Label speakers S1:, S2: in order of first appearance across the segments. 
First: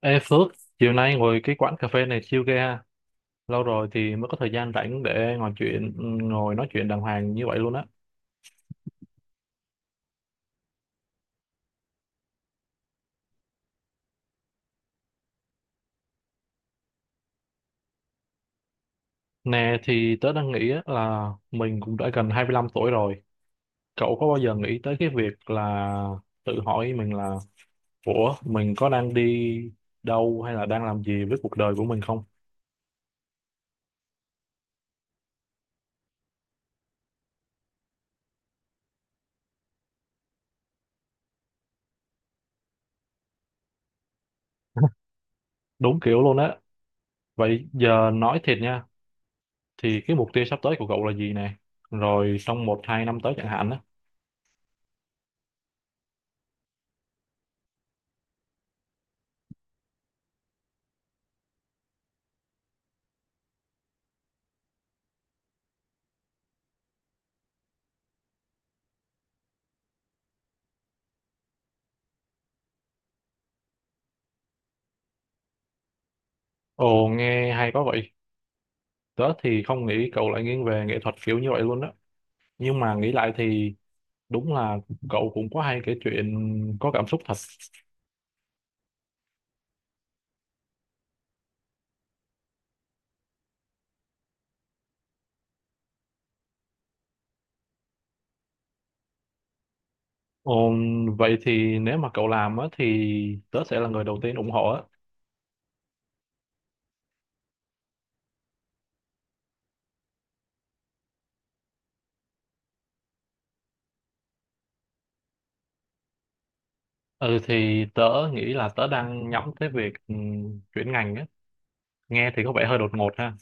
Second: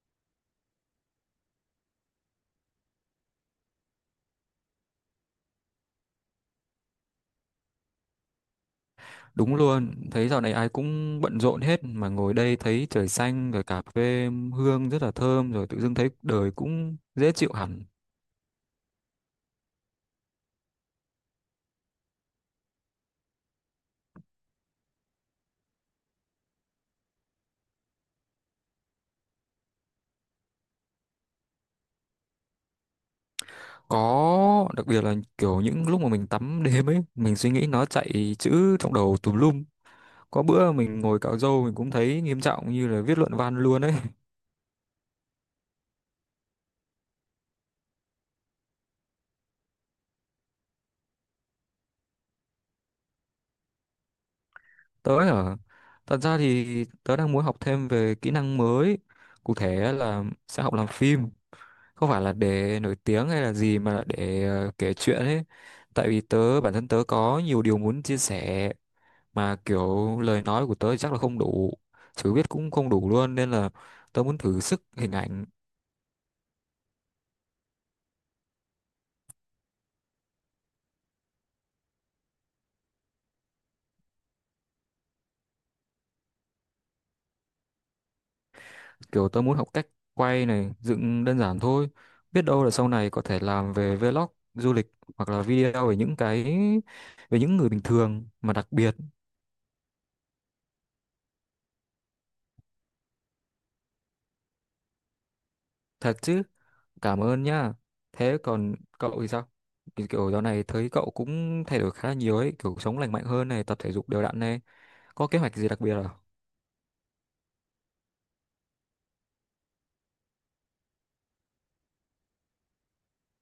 S1: Ê Phước, chiều nay ngồi cái quán cà phê này chill ghê ha. Lâu rồi thì mới có thời gian rảnh để ngồi nói chuyện đàng hoàng như vậy luôn á.
S2: Đúng luôn, thấy dạo này ai cũng bận rộn hết mà ngồi đây thấy trời xanh rồi cà phê hương rất là thơm rồi tự dưng thấy đời cũng dễ chịu hẳn.
S1: Nè thì tớ đang nghĩ á là mình cũng đã gần 25 tuổi rồi. Cậu có bao giờ nghĩ tới cái việc là tự hỏi mình là ủa, mình có đang đi đâu hay là đang làm gì với cuộc đời của mình không?
S2: Có đặc biệt là kiểu những lúc mà mình tắm đêm ấy, mình suy nghĩ nó chạy chữ trong đầu tùm lum. Có bữa mình ngồi cạo râu mình cũng thấy nghiêm trọng như là viết luận văn luôn ấy.
S1: Đúng kiểu luôn á. Vậy giờ nói thiệt nha, thì cái mục tiêu sắp tới của cậu là gì nè? Rồi trong một hai năm tới chẳng hạn á.
S2: Tớ ở Thật ra thì tớ đang muốn học thêm về kỹ năng mới, cụ thể là sẽ học làm phim. Không phải là để nổi tiếng hay là gì mà là để kể chuyện ấy, tại vì bản thân tớ có nhiều điều muốn chia sẻ, mà kiểu lời nói của tớ thì chắc là không đủ, chữ viết cũng không đủ luôn, nên là tớ muốn thử sức hình ảnh.
S1: Ồ, nghe hay quá vậy. Tớ thì không nghĩ cậu lại nghiêng về nghệ thuật kiểu như vậy luôn á. Nhưng mà nghĩ lại thì đúng là cậu cũng có hay kể chuyện, có cảm xúc thật.
S2: Kiểu tớ muốn học cách quay này, dựng đơn giản thôi, biết đâu là sau này có thể làm về vlog du lịch, hoặc là video về những cái, về những người bình thường mà đặc biệt.
S1: Ồ, vậy thì nếu mà cậu làm á thì tớ sẽ là người đầu tiên ủng hộ á.
S2: Thật chứ? Cảm ơn nhá. Thế còn cậu thì sao? Kiểu kiểu dạo này thấy cậu cũng thay đổi khá là nhiều ấy, kiểu sống lành mạnh hơn này, tập thể dục đều đặn này. Có kế hoạch gì đặc biệt à?
S1: Ừ thì tớ nghĩ là tớ đang nhắm tới việc chuyển ngành á. Nghe thì có vẻ hơi đột ngột ha.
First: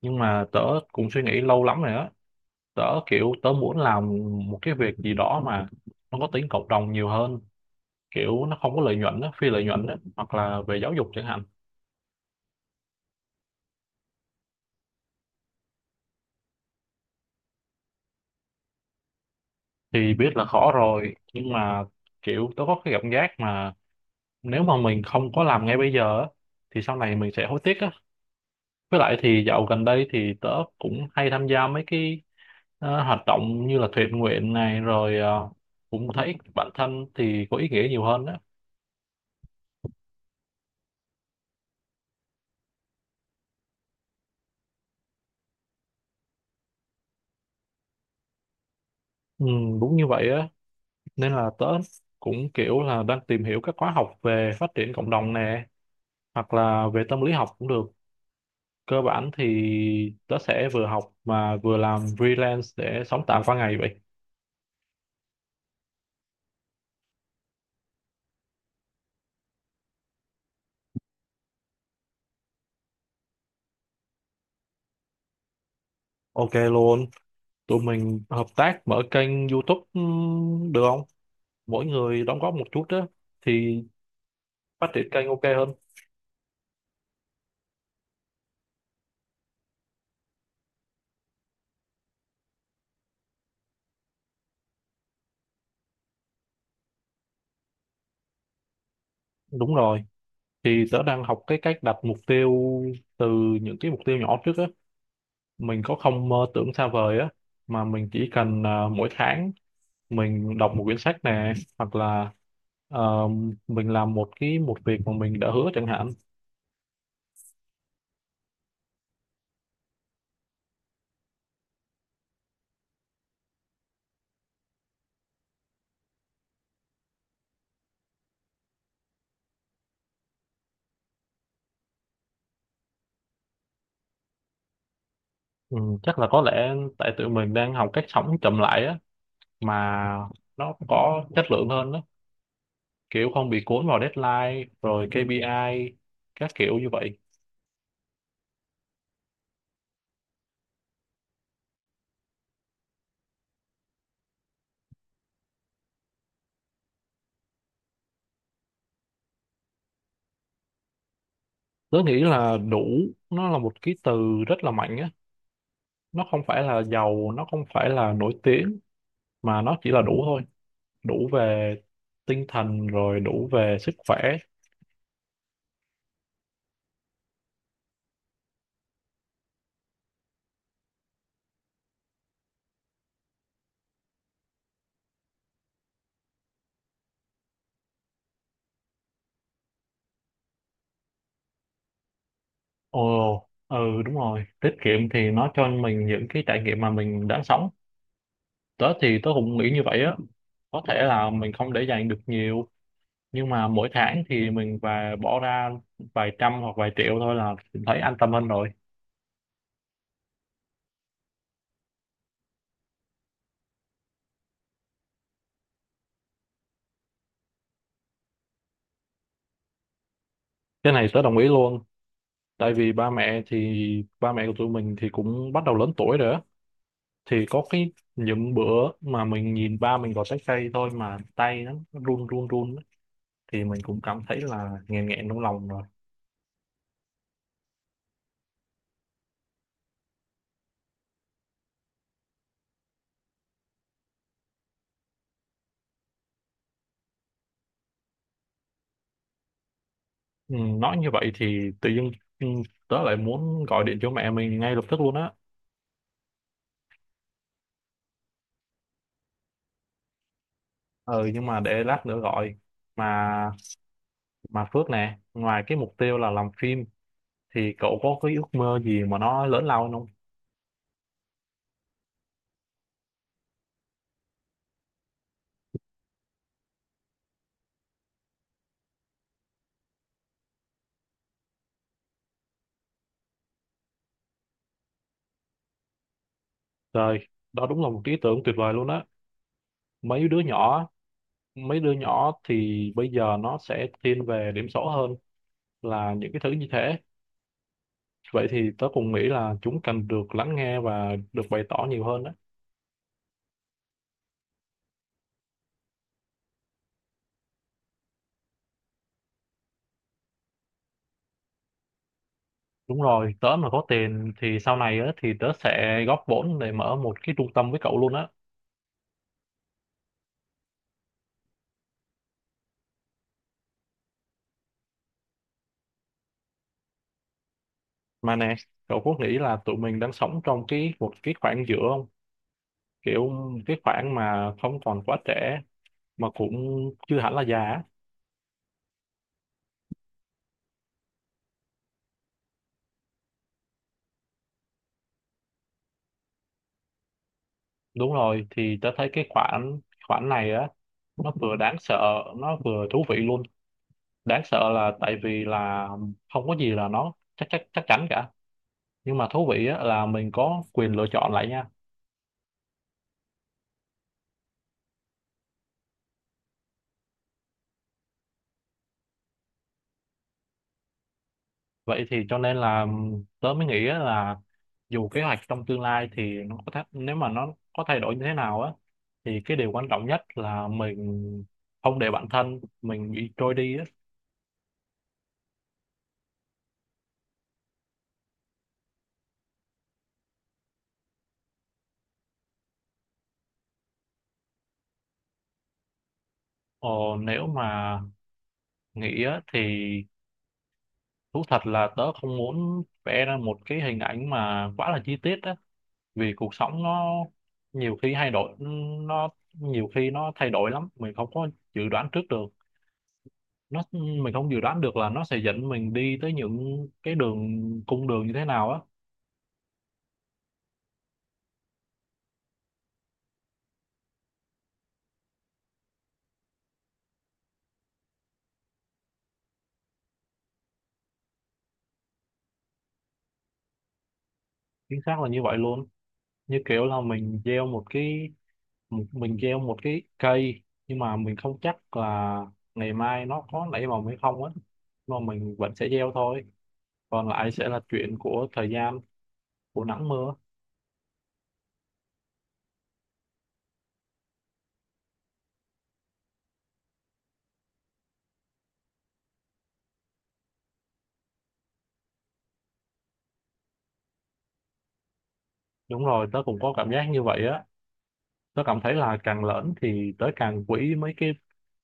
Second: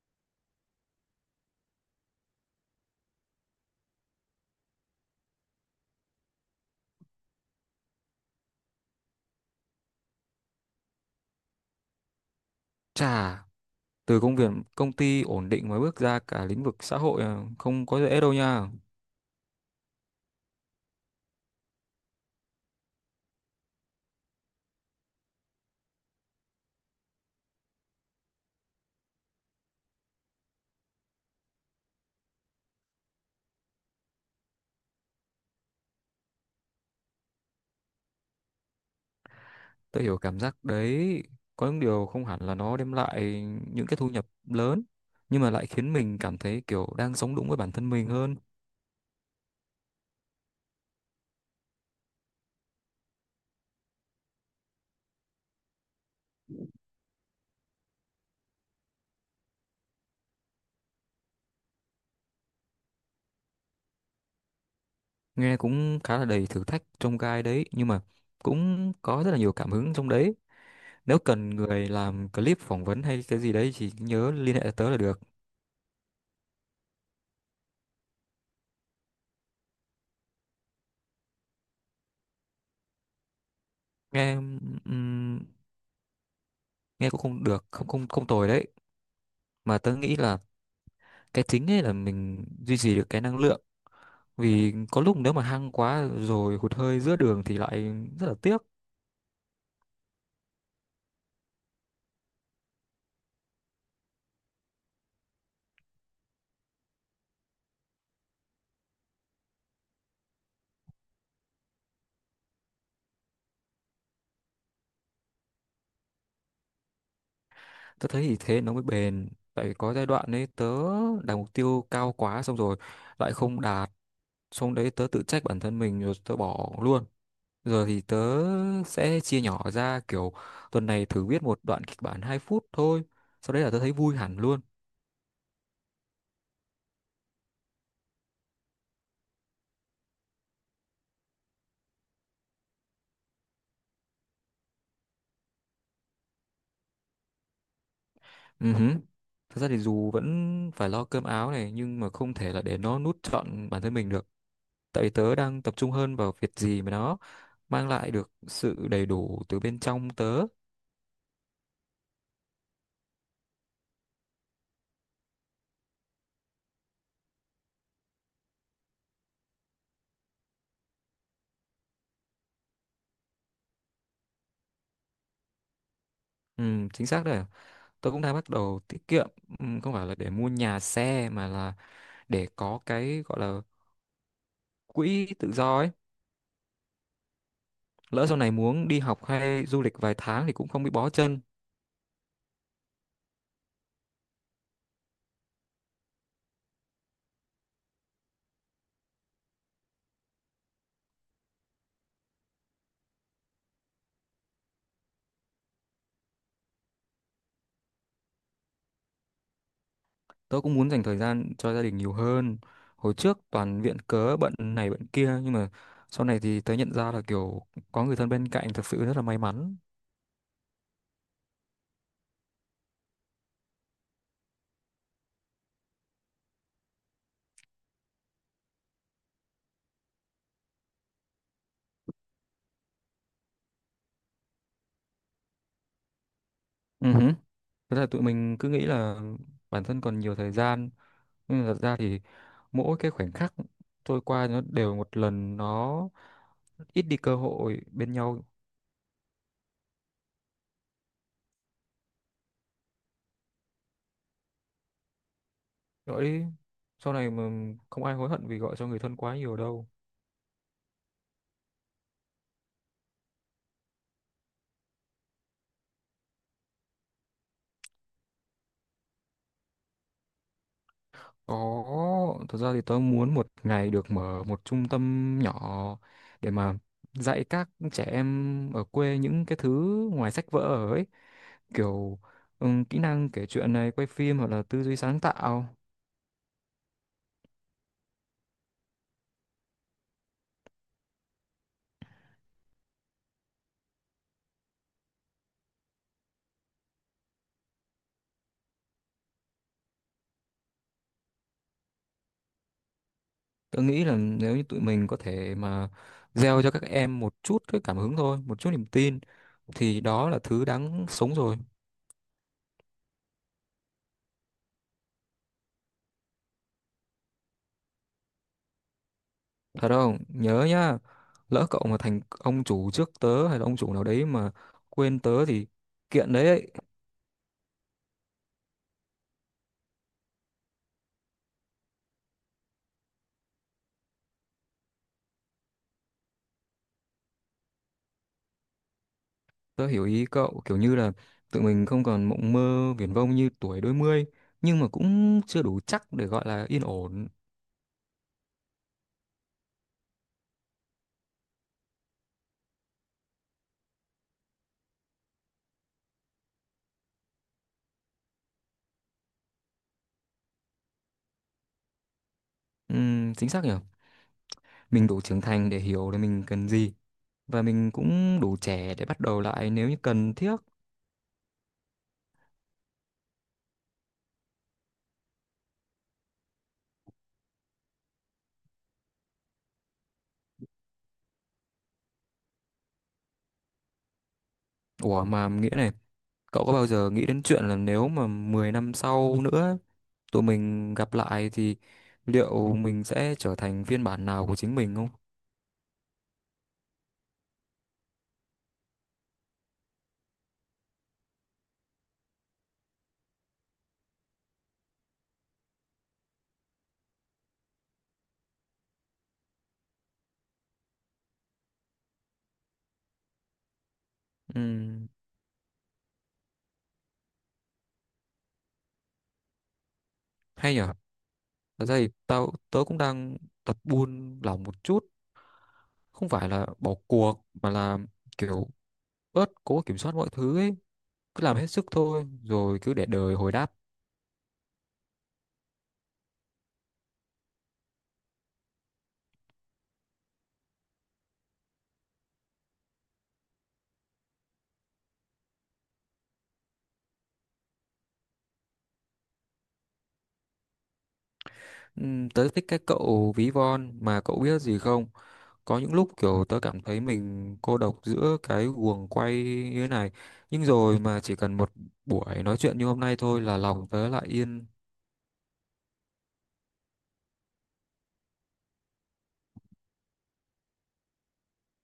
S1: Nhưng mà tớ cũng suy nghĩ lâu lắm rồi á. Kiểu tớ muốn làm một cái việc gì đó mà nó có tính cộng đồng nhiều hơn. Kiểu nó không có lợi nhuận á, phi lợi nhuận á. Hoặc là về giáo dục chẳng hạn,
S2: Chà, từ công việc công ty ổn định mới bước ra cả lĩnh vực xã hội à, không có dễ đâu nha.
S1: thì biết là khó rồi nhưng mà kiểu tôi có cái cảm giác mà nếu mà mình không có làm ngay bây giờ á, thì sau này mình sẽ hối tiếc á. Với lại thì dạo gần đây thì tớ cũng hay tham gia mấy cái hoạt động như là thiện nguyện này, rồi cũng thấy bản thân thì có ý nghĩa nhiều hơn á.
S2: Tôi hiểu cảm giác đấy, có những điều không hẳn là nó đem lại những cái thu nhập lớn, nhưng mà lại khiến mình cảm thấy kiểu đang sống đúng với bản thân mình hơn.
S1: Ừ, đúng như vậy á, nên là tớ cũng kiểu là đang tìm hiểu các khóa học về phát triển cộng đồng nè, hoặc là về tâm lý học cũng được. Cơ bản thì tớ sẽ vừa học mà vừa làm freelance để sống tạm qua ngày vậy.
S2: Nghe cũng khá là đầy thử thách trong gai đấy, nhưng mà cũng có rất là nhiều cảm hứng trong đấy. Nếu cần người làm clip phỏng vấn hay cái gì đấy thì nhớ liên hệ tớ là được.
S1: OK luôn, tụi mình hợp tác mở kênh YouTube được không? Mỗi người đóng góp một chút á thì
S2: Nghe
S1: phát triển kênh
S2: ừm,
S1: OK hơn.
S2: nghe cũng không được, không không không tồi đấy. Mà tớ nghĩ là cái chính ấy là mình duy trì được cái năng lượng. Vì có lúc nếu mà hăng quá rồi hụt hơi giữa đường thì lại rất là tiếc.
S1: Đúng rồi, thì tớ đang học cái cách đặt mục tiêu từ những cái mục tiêu nhỏ trước á. Mình có không mơ tưởng xa vời á, mà mình chỉ cần mỗi tháng mình đọc một quyển sách nè, hoặc là ờ, mình làm một việc mà mình đã hứa chẳng hạn.
S2: Tớ thấy thì thế nó mới bền. Tại vì có giai đoạn ấy tớ đặt mục tiêu cao quá xong rồi lại không đạt. Xong đấy tớ tự trách bản thân mình rồi tớ bỏ luôn. Giờ thì tớ sẽ chia nhỏ ra, kiểu tuần này thử viết một đoạn kịch bản 2 phút thôi. Sau đấy là tớ thấy vui hẳn luôn.
S1: Ừ, chắc là có lẽ tại tụi mình đang học cách sống chậm lại á, mà nó có chất lượng hơn đó, kiểu không bị cuốn vào deadline rồi KPI các kiểu như vậy.
S2: Ừ hứ. Thật ra thì dù vẫn phải lo cơm áo này nhưng mà không thể là để nó nuốt trọn bản thân mình được. Tại vì tớ đang tập trung hơn vào việc gì mà nó mang lại được sự đầy đủ từ bên trong tớ.
S1: Tớ nghĩ là đủ nó là một cái từ rất là mạnh á. Nó không phải là giàu, nó không phải là nổi tiếng, mà nó chỉ là đủ thôi. Đủ về tinh thần rồi đủ về sức khỏe.
S2: Ừ, chính xác đấy. Tớ cũng đang bắt đầu tiết kiệm, ừ, không phải là để mua nhà xe mà là để có cái gọi là quỹ tự do ấy. Lỡ sau này muốn đi học hay du lịch vài tháng thì cũng không bị bó chân.
S1: Ồ ừ, đúng rồi, tiết kiệm thì nó cho mình những cái trải nghiệm mà mình đã sống. Tớ thì tớ cũng nghĩ như vậy á. Có thể là mình không để dành được nhiều, nhưng mà mỗi tháng thì mình và bỏ ra vài trăm hoặc vài triệu thôi là mình thấy an tâm hơn rồi.
S2: Tớ cũng muốn dành thời gian cho gia đình nhiều hơn, hồi trước toàn viện cớ bận này bận kia nhưng mà sau này thì tớ nhận ra là kiểu có người thân bên cạnh thật sự rất là may mắn.
S1: Cái này tớ đồng ý luôn, tại vì ba mẹ của tụi mình thì cũng bắt đầu lớn tuổi rồi á. Thì có cái những bữa mà mình nhìn ba mình gọt trái cây thôi mà tay nó run run run á, thì mình cũng cảm thấy là nghẹn nghẹn trong lòng rồi.
S2: Ừ hứ. Thế là tụi mình cứ nghĩ là bản thân còn nhiều thời gian, nhưng mà thật ra thì mỗi cái khoảnh khắc trôi qua nó đều một lần nó ít đi cơ hội bên nhau.
S1: Ừ, nói như vậy thì tự dưng, ừ, tớ lại muốn gọi điện cho mẹ mình ngay lập tức luôn á.
S2: Rồi sau này mà, không ai hối hận vì gọi cho người thân quá nhiều đâu.
S1: Ừ, nhưng mà để lát nữa gọi mà. Mà Phước nè, ngoài cái mục tiêu là làm phim thì cậu có cái ước mơ gì mà nó lớn lao hơn không?
S2: Có, thật ra thì tớ muốn một ngày được mở một trung tâm nhỏ để mà dạy các trẻ em ở quê những cái thứ ngoài sách vở ấy, kiểu kỹ năng kể chuyện này, quay phim, hoặc là tư duy sáng tạo.
S1: Trời, đó đúng là một cái ý tưởng tuyệt vời luôn á. Mấy đứa nhỏ, mấy đứa nhỏ thì bây giờ nó sẽ thiên về điểm số hơn là những cái thứ như thế. Vậy thì tớ cũng nghĩ là chúng cần được lắng nghe và được bày tỏ nhiều hơn đó.
S2: Tớ nghĩ là nếu như tụi mình có thể mà gieo cho các em một chút cái cảm hứng thôi, một chút niềm tin, thì đó là thứ đáng sống rồi.
S1: Đúng rồi, tớ mà có tiền thì sau này á, thì tớ sẽ góp vốn để mở một cái trung tâm với cậu luôn á.
S2: Thật không? Nhớ nhá, lỡ cậu mà thành ông chủ trước tớ hay là ông chủ nào đấy mà quên tớ thì kiện đấy.
S1: Mà nè, cậu có nghĩ là tụi mình đang sống trong một cái khoảng giữa không? Kiểu cái khoảng mà không còn quá trẻ mà cũng chưa hẳn là già á.
S2: Tớ hiểu ý cậu, kiểu như là tụi mình không còn mộng mơ viển vông như tuổi đôi mươi, nhưng mà cũng chưa đủ chắc để gọi là yên ổn.
S1: Đúng rồi, thì tớ thấy cái khoản khoản này á nó vừa đáng sợ, nó vừa thú vị luôn. Đáng sợ là tại vì là không có gì là nó chắc chắc chắc chắn cả, nhưng mà thú vị á là mình có quyền lựa chọn lại nha.
S2: Chính xác nhỉ? Mình đủ trưởng thành để hiểu là mình cần gì, và mình cũng đủ trẻ để bắt đầu lại nếu như cần thiết.
S1: Vậy thì cho nên là tớ mới nghĩ á là dù kế hoạch trong tương lai thì nếu mà nó có thay đổi như thế nào á thì cái điều quan trọng nhất là mình không để bản thân mình bị trôi đi á.
S2: Ủa mà nghĩa này, cậu có bao giờ nghĩ đến chuyện là nếu mà 10 năm sau nữa tụi mình gặp lại thì liệu mình sẽ trở thành phiên bản nào của chính mình không?
S1: Ờ, nếu mà nghĩ á, thì thú thật là tớ không muốn vẽ ra một cái hình ảnh mà quá là chi tiết á, vì cuộc sống nó nhiều khi thay đổi, nó nhiều khi nó thay đổi lắm, mình không có dự đoán trước được. Mình không dự đoán được
S2: Ừm,
S1: là nó sẽ dẫn mình đi tới những cái cung đường như thế nào á.
S2: hay nhỉ? Thật ra thì tớ cũng đang tập buôn lòng một chút, không phải là bỏ cuộc mà là kiểu bớt cố kiểm soát mọi thứ ấy, cứ làm hết sức thôi rồi cứ để đời hồi đáp.
S1: Chính xác là như vậy luôn. Như kiểu là mình gieo một cái, mình gieo một cái cây nhưng mà mình không chắc là ngày mai nó có nảy mầm hay không á, mà mình vẫn sẽ gieo thôi. Còn lại sẽ là chuyện của thời gian, của nắng mưa.
S2: Tớ thích cái cậu ví von. Mà cậu biết gì không, có những lúc kiểu tớ cảm thấy mình cô độc giữa cái guồng quay như thế này, nhưng rồi mà chỉ cần một buổi nói chuyện như hôm nay thôi là lòng tớ lại yên.
S1: Đúng rồi, tớ cũng có cảm giác như vậy á. Tớ cảm thấy là càng lớn thì tớ càng quý mấy cái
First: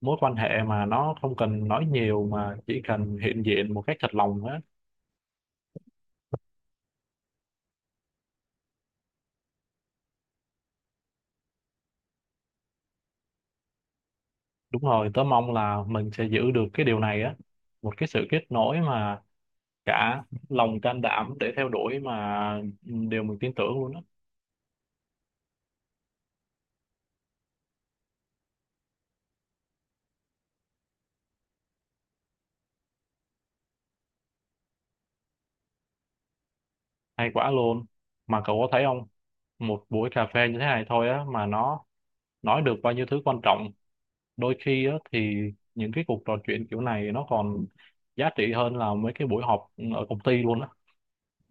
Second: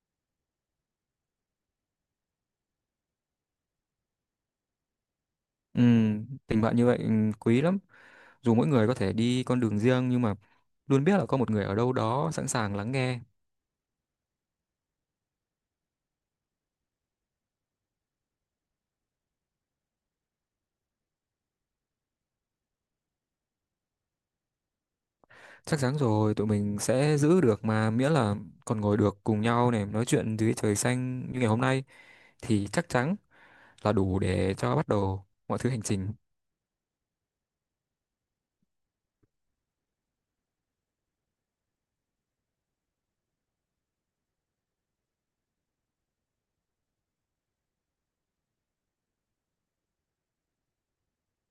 S1: mối quan hệ mà nó không cần nói nhiều mà chỉ cần hiện diện một cách thật lòng á.
S2: Tình bạn như vậy quý lắm, dù mỗi người có thể đi con đường riêng nhưng mà luôn biết là có một người ở đâu đó sẵn sàng lắng nghe.
S1: Đúng rồi, tớ mong là mình sẽ giữ được cái điều này á. Một cái sự kết nối mà cả lòng can đảm để theo đuổi mà, ừ, điều mình tin tưởng luôn á.
S2: Chắc chắn rồi, tụi mình sẽ giữ được mà, miễn là còn ngồi được cùng nhau này, nói chuyện dưới trời xanh như ngày hôm nay, thì chắc chắn là đủ để cho bắt đầu mọi thứ hành trình.
S1: Hay quá luôn, mà cậu có thấy không, một buổi cà phê như thế này thôi á mà nó nói được bao nhiêu thứ quan trọng. Đôi khi á thì những cái cuộc trò chuyện kiểu này nó còn giá trị hơn là mấy cái buổi họp ở công ty luôn á.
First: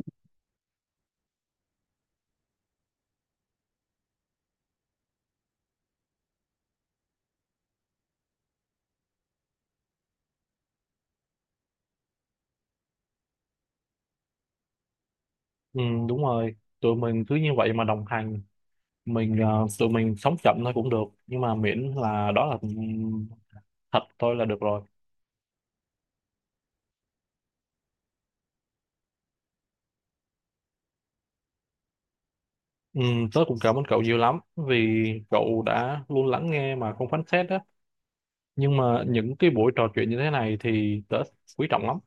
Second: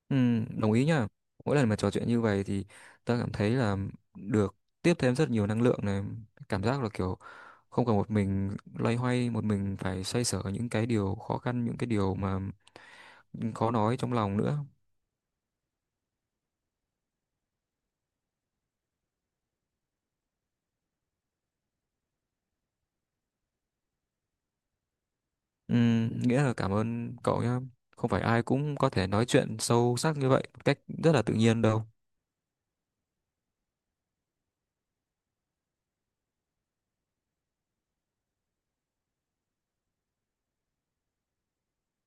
S2: Ừ, đồng ý nhá. Mỗi lần mà trò chuyện như vậy thì ta cảm thấy là được tiếp thêm rất nhiều năng lượng này, cảm giác là kiểu không còn một mình loay hoay, một mình phải xoay sở những cái điều khó khăn, những cái điều mà khó nói trong lòng nữa.
S1: Ừ, đúng rồi, tụi mình cứ như vậy mà đồng hành. Tụi mình sống chậm thôi cũng được nhưng mà miễn là đó là, ừ, thật thôi là được rồi.
S2: Nghĩa là cảm ơn cậu nhé. Không phải ai cũng có thể nói chuyện sâu sắc như vậy một cách rất là tự nhiên đâu.
S1: Ừ, tớ cũng cảm ơn cậu nhiều lắm vì cậu đã luôn lắng nghe mà không phán xét đó. Nhưng mà những cái buổi trò chuyện như thế này thì tớ quý trọng lắm.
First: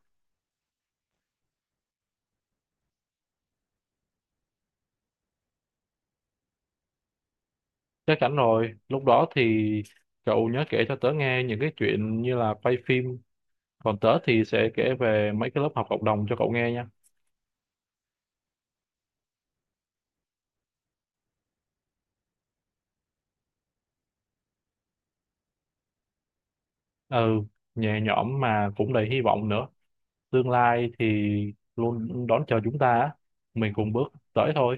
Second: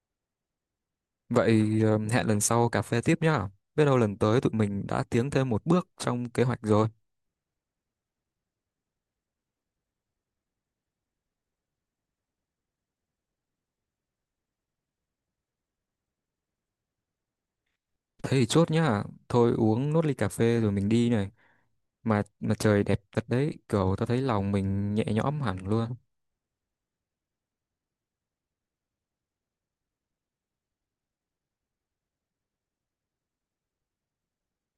S2: Vậy hẹn lần sau cà phê tiếp nhá. Biết đâu lần tới tụi mình đã tiến thêm một bước trong kế hoạch rồi.
S1: Chắc chắn rồi, lúc đó thì cậu nhớ kể cho tớ nghe những cái chuyện như là quay phim. Còn tớ thì sẽ kể về mấy cái lớp học cộng đồng cho cậu nghe nha.
S2: Thế thì chốt nhá. Thôi uống nốt ly cà phê rồi mình đi này. Mà trời đẹp thật đấy, kiểu tao thấy lòng mình nhẹ nhõm hẳn luôn.
S1: Ừ, nhẹ nhõm mà cũng đầy hy vọng nữa. Tương lai thì luôn đón chờ chúng ta, á. Mình cùng bước tới thôi.